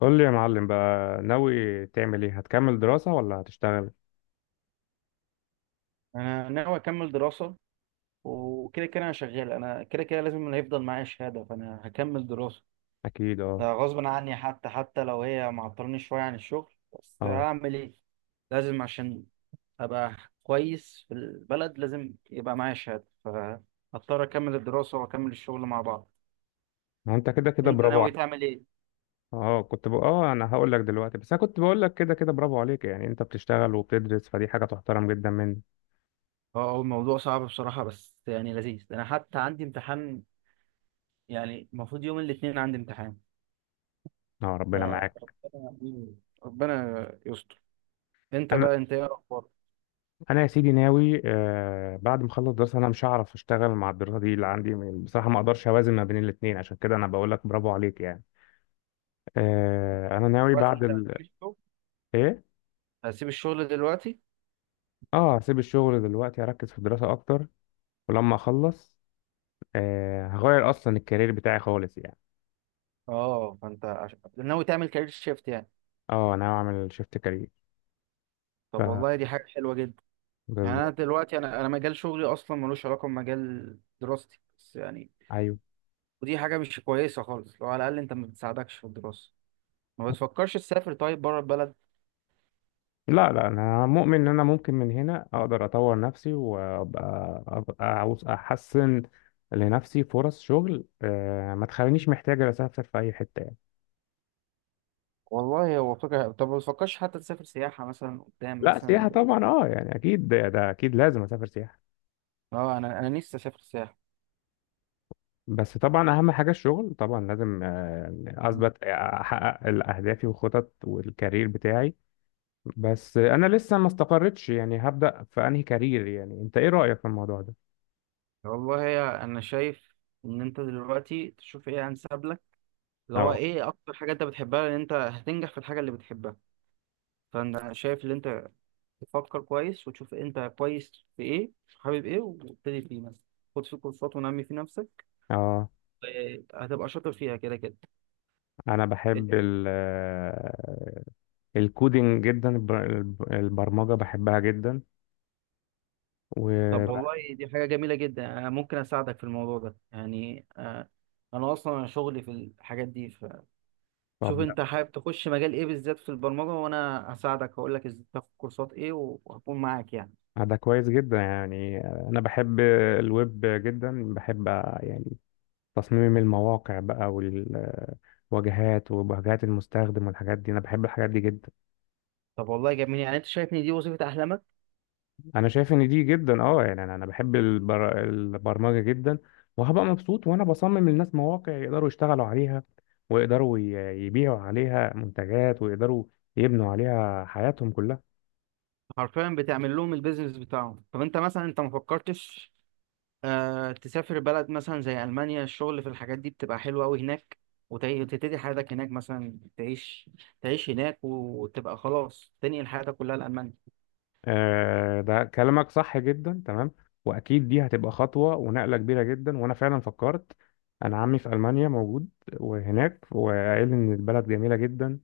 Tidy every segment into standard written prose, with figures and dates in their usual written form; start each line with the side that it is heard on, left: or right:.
left: قول لي يا معلم بقى، ناوي تعمل ايه؟ هتكمل دراسة ولا هتشتغل؟
right: انا ناوي اكمل دراسه. وكده كده انا شغال، انا كده كده لازم اللي هيفضل معايا شهاده، فانا هكمل دراسه.
left: اكيد، اه،
right: ده غصب عني، حتى لو هي معطلني شويه عن الشغل، بس
left: اه.
right: هعمل ايه؟ لازم عشان ابقى كويس في البلد، لازم يبقى معايا شهاده، فهضطر اكمل الدراسه واكمل الشغل مع بعض.
left: ما هو انت كده كده
right: انت
left: برافو
right: ناوي
left: عليك.
right: تعمل ايه؟
left: اه كنت بقى، انا هقول لك دلوقتي، بس انا كنت بقول لك كده كده برافو عليك، يعني انت بتشتغل وبتدرس، فدي حاجة تحترم جدا منك.
right: اه، هو الموضوع صعب بصراحه، بس يعني لذيذ. انا حتى عندي امتحان، يعني المفروض يوم الاثنين عندي امتحان.
left: اه،
right: ف
left: ربنا معاك.
right: ربنا ربنا يستر. انت
left: انا
right: بقى انت ايه اخبارك؟
left: انا يا سيدي ناوي، بعد ما اخلص دراسة انا مش هعرف اشتغل مع الدراسة دي اللي عندي، بصراحة ما اقدرش اوازن ما بين الاتنين، عشان كده انا بقول لك برافو عليك يعني. انا ناوي
right: دلوقتي
left: بعد
right: انت
left: ال-.
right: هتسيب الشغل؟
left: ايه؟
right: هتسيب الشغل دلوقتي؟
left: اه، هسيب الشغل دلوقتي، اركز في الدراسة اكتر. ولما اخلص، هغير اصلا الكارير بتاعي خالص يعني.
right: اه، فانت ناوي تعمل كارير شيفت يعني؟
left: اه، انا هعمل شيفت كارير. ف
right: طب
left: آه.
right: والله دي حاجه حلوه جدا. يعني انا
left: بالظبط.
right: دلوقتي، انا مجال شغلي اصلا ملوش علاقه بمجال دراستي، بس يعني
left: ايوه.
right: ودي حاجه مش كويسه خالص، لو على الاقل انت ما بتساعدكش في الدراسه. ما بتفكرش تسافر طيب بره البلد؟
left: لا، لا، انا مؤمن ان انا ممكن من هنا اقدر اطور نفسي وابقى، أبقى عاوز احسن لنفسي فرص شغل، ما تخلينيش محتاج اسافر في اي حته يعني.
right: والله هو فكره، طب ما بتفكرش حتى تسافر سياحه مثلا قدام
left: لا،
right: مثلا؟
left: سياحه طبعا، يعني اكيد ده اكيد لازم اسافر سياحه.
right: اه، انا نفسي اسافر سياحه.
left: بس طبعا اهم حاجه الشغل، طبعا لازم اثبت، احقق اهدافي وخطط والكارير بتاعي. بس انا لسه ما استقرتش يعني، هبدأ في انهي كارير؟ يعني انت ايه رأيك في الموضوع ده؟
right: والله يا، انا شايف ان انت دلوقتي تشوف ايه انسب لك، اللي هو
left: اه
right: ايه اكتر حاجه انت بتحبها، لان انت هتنجح في الحاجه اللي بتحبها. فانا شايف ان انت تفكر كويس وتشوف انت كويس في ايه، حابب ايه وابتدي فيه مثلا، خد فيه كورسات ونمي في نفسك.
left: اه.
right: إيه، هتبقى شاطر فيها كده كده.
left: انا
right: إت-
left: بحب الكودينج جدا، البرمجة بحبها جدا.
right: طب
left: و
right: والله دي حاجه جميله جدا، انا ممكن اساعدك في الموضوع ده يعني. آه، انا اصلا شغلي في الحاجات دي، فشوف
left: طب، لا.
right: انت حابب تخش مجال ايه بالذات في البرمجه، وانا هساعدك هقول لك ازاي تاخد كورسات ايه وهكون معاك يعني.
left: ده كويس جدا يعني، انا بحب الويب جدا، بحب يعني، تصميم المواقع بقى، والواجهات وواجهات المستخدم والحاجات دي، انا بحب الحاجات دي جدا.
right: طب والله جميل، يعني انت شايفني دي وظيفه احلامك.
left: انا شايف ان دي جدا، يعني انا بحب البرمجه جدا، وهبقى مبسوط وانا بصمم للناس مواقع يقدروا يشتغلوا عليها، ويقدروا يبيعوا عليها منتجات، ويقدروا يبنوا عليها حياتهم كلها.
right: حرفيا بتعمل لهم البيزنس بتاعهم. طب انت مثلا، انت ما فكرتش آه تسافر بلد مثلا زي المانيا؟ الشغل في الحاجات دي بتبقى حلوه قوي هناك. وتبتدي حياتك هناك مثلا، تعيش هناك وتبقى خلاص، تنقل حياتك كلها لالمانيا.
left: آه، ده كلامك صح جدا، تمام. واكيد دي هتبقى خطوه ونقله كبيره جدا، وانا فعلا فكرت، انا عمي في المانيا موجود وهناك، وقال لي ان البلد جميله جدا،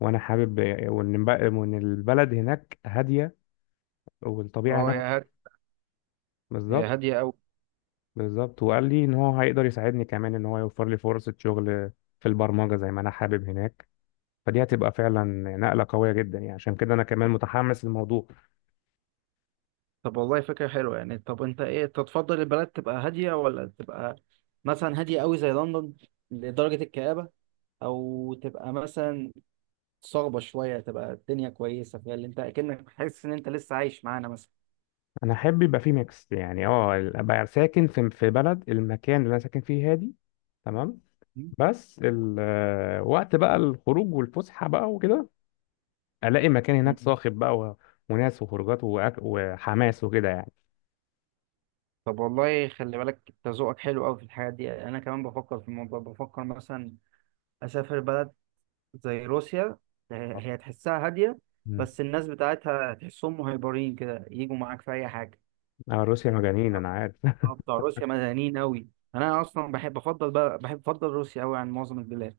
left: وانا حابب، وان وإن البلد هناك هاديه، والطبيعه
right: اه يا
left: هناك.
right: هاد، هي
left: بالظبط،
right: هاديه قوي.
left: بالظبط، وقال لي ان هو هيقدر يساعدني، كمان ان هو يوفر لي فرصة شغل في البرمجة زي ما انا حابب هناك، فدي هتبقى فعلا نقلة قوية جدا، يعني عشان كده انا كمان متحمس للموضوع.
right: طب والله فكره حلوه يعني طب انت ايه تتفضل البلد تبقى هاديه ولا تبقى مثلا هاديه قوي زي لندن لدرجه الكآبه او تبقى مثلا صعبة شوية تبقى الدنيا كويسة فيها اللي انت اكنك حاسس ان انت لسه عايش معانا مثلا
left: انا احب يبقى فيه ميكس يعني، ابقى ساكن في بلد، المكان اللي انا ساكن فيه هادي، تمام.
right: مم.
left: بس الوقت بقى الخروج والفسحة بقى وكده، الاقي مكان
right: مم.
left: هناك صاخب بقى، وناس وخروجات وحماس وكده يعني.
right: طب والله خلي بالك، انت ذوقك حلو قوي في الحاجات دي. انا كمان بفكر في الموضوع، بفكر مثلا اسافر بلد زي روسيا. آه، هي تحسها هاديه،
left: مم.
right: بس الناس بتاعتها تحسهم مهيبرين كده، يجوا معاك في اي حاجه.
left: اه، روسيا مجانين،
right: اه.
left: انا عارف.
right: آه، بتوع روسيا مدنيين قوي. انا اصلا بحب افضل بقى، بحب افضل روسيا قوي عن معظم البلاد.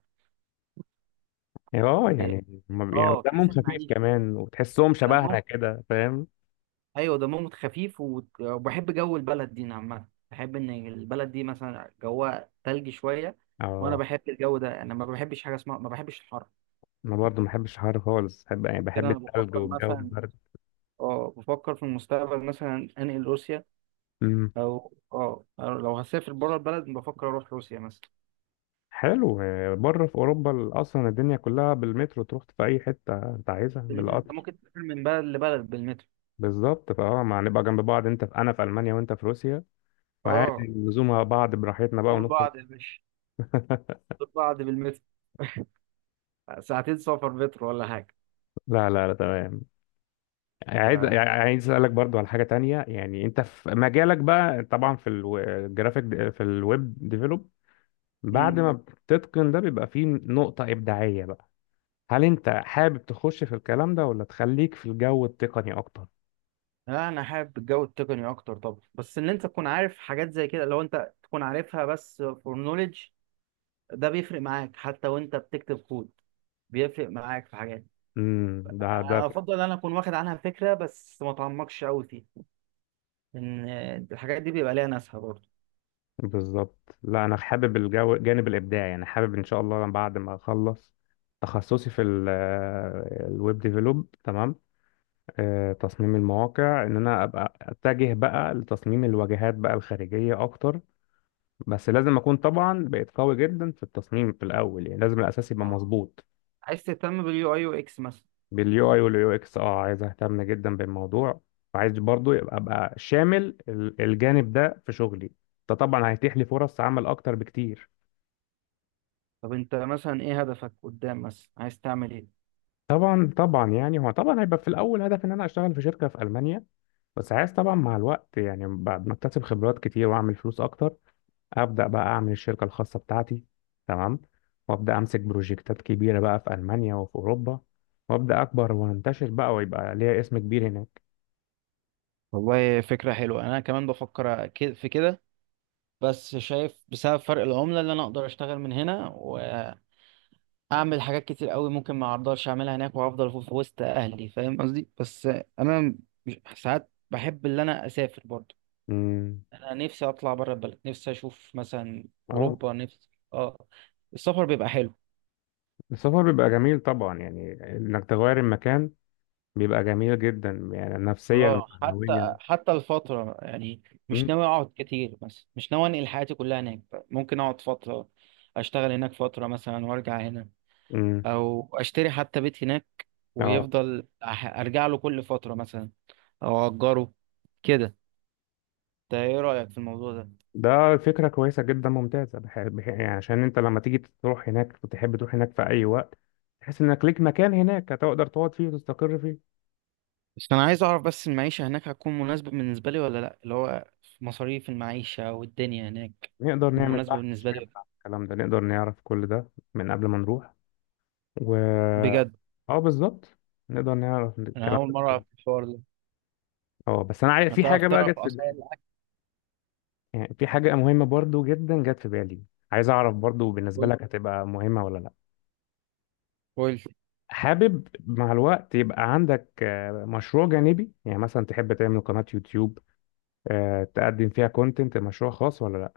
left: اه، يعني هما يعني
right: اه
left: دمهم
right: كاس
left: خفيف
right: المعيشه.
left: كمان، وتحسهم شبهنا كده، فاهم؟
right: ايوه، دمهم خفيف، وبحب جو البلد دي عامه، بحب ان البلد دي مثلا جوها تلج شويه. وانا
left: اه،
right: بحب الجو ده، انا ما بحبش حاجه اسمها، ما بحبش الحر.
left: انا برضو ما بحبش الحر خالص، بحب يعني،
right: كده
left: بحب
right: انا
left: الثلج
right: بفكر
left: والجو
right: مثلا،
left: البرد.
right: اه بفكر في المستقبل مثلا انقل روسيا.
left: امم.
right: او أو لو هسافر بره البلد بفكر اروح روسيا مثلا.
left: حلو، بره في اوروبا اصلا الدنيا كلها بالمترو، تروح في اي حته انت عايزها
right: بالمترو، انت
left: بالقطر.
right: ممكن تسافر من بلد لبلد بالمترو.
left: بالظبط، فاه ما هنبقى جنب بعض، انت في انا في المانيا وانت في روسيا، وعادي
right: اه،
left: نزومها بعض براحتنا بقى
right: دول
left: ونخرج.
right: بعض يا باشا. دول بعض بالمترو. ساعتين سفر مترو ولا حاجه.
left: لا، لا، لا، تمام. عايز اسالك برضو على حاجه تانية، يعني انت في مجالك بقى طبعا، في الجرافيك، في الويب ديفلوب،
right: ف
left: بعد ما بتتقن ده، بيبقى فيه نقطة إبداعية بقى. هل أنت حابب تخش في الكلام ده ولا تخليك في الجو التقني أكتر؟
right: لا انا حابب الجو التقني اكتر طبعا، بس ان انت تكون عارف حاجات زي كده، لو انت تكون عارفها بس فور نوليدج، ده بيفرق معاك حتى وانت بتكتب كود، بيفرق معاك في حاجات.
left: امم، ده ده
right: أنا افضل ان انا اكون واخد عنها فكره بس ما اتعمقش قوي فيها. ان الحاجات دي بيبقى ليها ناسها برضه.
left: بالظبط، لا، أنا حابب الجو، الجانب الإبداعي يعني، حابب إن شاء الله أنا بعد ما أخلص تخصصي في الويب ديفلوب، تمام. تصميم المواقع، إن أنا أبقى أتجه بقى لتصميم الواجهات بقى الخارجية أكتر، بس لازم أكون طبعا بقيت قوي جدا في التصميم في الأول، يعني لازم الأساس يبقى
right: آه.
left: مظبوط.
right: عايز تهتم باليو اي UX مثلا؟
left: باليو اي واليو اكس، عايز اهتم جدا بالموضوع، وعايز برضو يبقى ابقى شامل الجانب ده في شغلي، ده طبعا هيتيح لي فرص عمل اكتر بكتير.
right: طب انت مثلا ايه هدفك قدام مثلا، عايز تعمل ايه؟
left: طبعا، طبعا، يعني هو طبعا هيبقى في الاول هدف، ان انا اشتغل في شركه في المانيا، بس عايز طبعا مع الوقت، يعني بعد ما اكتسب خبرات كتير واعمل فلوس اكتر، ابدا بقى اعمل الشركه الخاصه بتاعتي، تمام، وابدا امسك بروجكتات كبيره بقى في المانيا وفي اوروبا، وابدا اكبر وانتشر بقى ويبقى ليا اسم كبير هناك.
right: والله فكرة حلوة، أنا كمان بفكر في كده. بس شايف بسبب فرق العملة اللي أنا أقدر أشتغل من هنا، اعمل حاجات كتير قوي ممكن ما اقدرش اعملها هناك، وافضل في وسط اهلي، فاهم قصدي؟ بس انا ساعات بحب ان انا اسافر برضو.
left: امم.
right: انا نفسي اطلع بره البلد، نفسي اشوف مثلا
left: اه،
right: اوروبا، نفسي اه. السفر بيبقى حلو.
left: السفر بيبقى جميل طبعا، يعني انك تغير المكان، بيبقى جميل جدا يعني، نفسيا
right: اه
left: ومعنويا.
right: حتى الفترة يعني،
left: م-
right: مش ناوي اقعد كتير مثلا، مش ناوي انقل حياتي كلها هناك. ممكن اقعد فترة، اشتغل هناك فترة مثلا وارجع هنا.
left: م.
right: او اشتري حتى بيت هناك،
left: اه.
right: ويفضل ارجع له كل فترة مثلا، او اجره كده. ده ايه رأيك في الموضوع ده؟
left: ده فكرة كويسة جدا ممتازة، يعني عشان انت لما تيجي تروح هناك، تحب تروح هناك في اي وقت، تحس انك ليك مكان هناك، هتقدر تقعد فيه وتستقر فيه.
right: بس انا عايز اعرف بس المعيشة هناك هتكون مناسبة بالنسبة لي ولا لا، اللي هو مصاريف المعيشة والدنيا هناك
left: نقدر
right: هتكون
left: نعمل
right: مناسبة
left: بحث، مش
right: بالنسبة
left: نعمل
right: لي
left: عن الكلام ده نقدر نعرف كل ده من قبل ما نروح. و
right: بجد؟
left: اه، بالظبط، نقدر نعرف
right: انا
left: الكلام
right: اول مرة
left: ده.
right: اعرف الحوار ده.
left: اه بس انا عايز في
right: هتعرف
left: حاجة بقى جت
right: تعرف
left: في،
right: اسعار الاكل.
left: يعني في حاجة مهمة برضو جدا جت في بالي، عايز أعرف برضو بالنسبة
right: قول.
left: لك هتبقى مهمة ولا لأ.
right: قول.
left: حابب مع الوقت يبقى عندك مشروع جانبي، يعني مثلا تحب تعمل قناة يوتيوب، تقدم فيها كونتنت مشروع خاص ولا لأ؟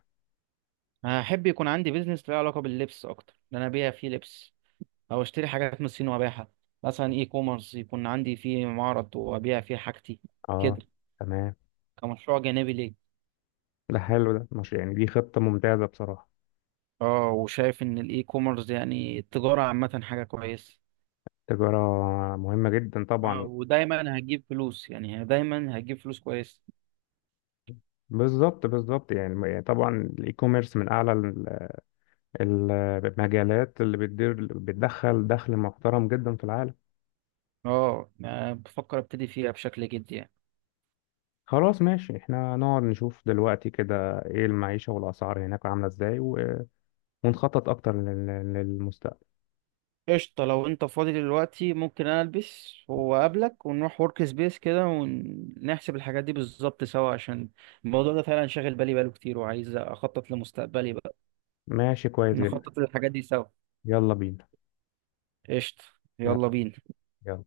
right: هحب يكون عندي بيزنس له علاقة باللبس اكتر، ان انا ابيع فيه لبس، او اشتري حاجات من الصين وابيعها، مثلا اي كوميرس يكون عندي فيه معرض وابيع فيه حاجتي
left: اه،
right: كده،
left: تمام،
right: كمشروع جانبي ليه.
left: ده حلو، ده مش، يعني دي خطة ممتازة بصراحة.
right: اه، وشايف ان الاي كوميرس يعني التجارة عامة حاجة كويسة.
left: تجارة مهمة جدا
right: اه
left: طبعا.
right: ودايما هتجيب فلوس، يعني هي دايما هتجيب فلوس كويس.
left: بالظبط، بالظبط، يعني طبعا الاي كوميرس من اعلى المجالات اللي بتدير، بتدخل دخل محترم جدا في العالم.
right: اه، أه بفكر ابتدي فيها بشكل جدي يعني.
left: خلاص، ماشي، احنا نقعد نشوف دلوقتي كده ايه المعيشة والأسعار هناك عاملة ازاي، ونخطط أكتر للمستقبل.
right: قشطة، لو انت فاضي دلوقتي ممكن انا البس واقابلك ونروح ورك سبيس كده ونحسب الحاجات دي بالظبط سوا، عشان الموضوع ده فعلا شاغل بالي بقاله كتير، وعايز اخطط لمستقبلي بقى.
left: ماشي كويس جدا.
right: نخطط للحاجات دي سوا.
left: يلا بينا.
right: قشطة،
left: يلا.
right: يلا بينا.
left: يلا.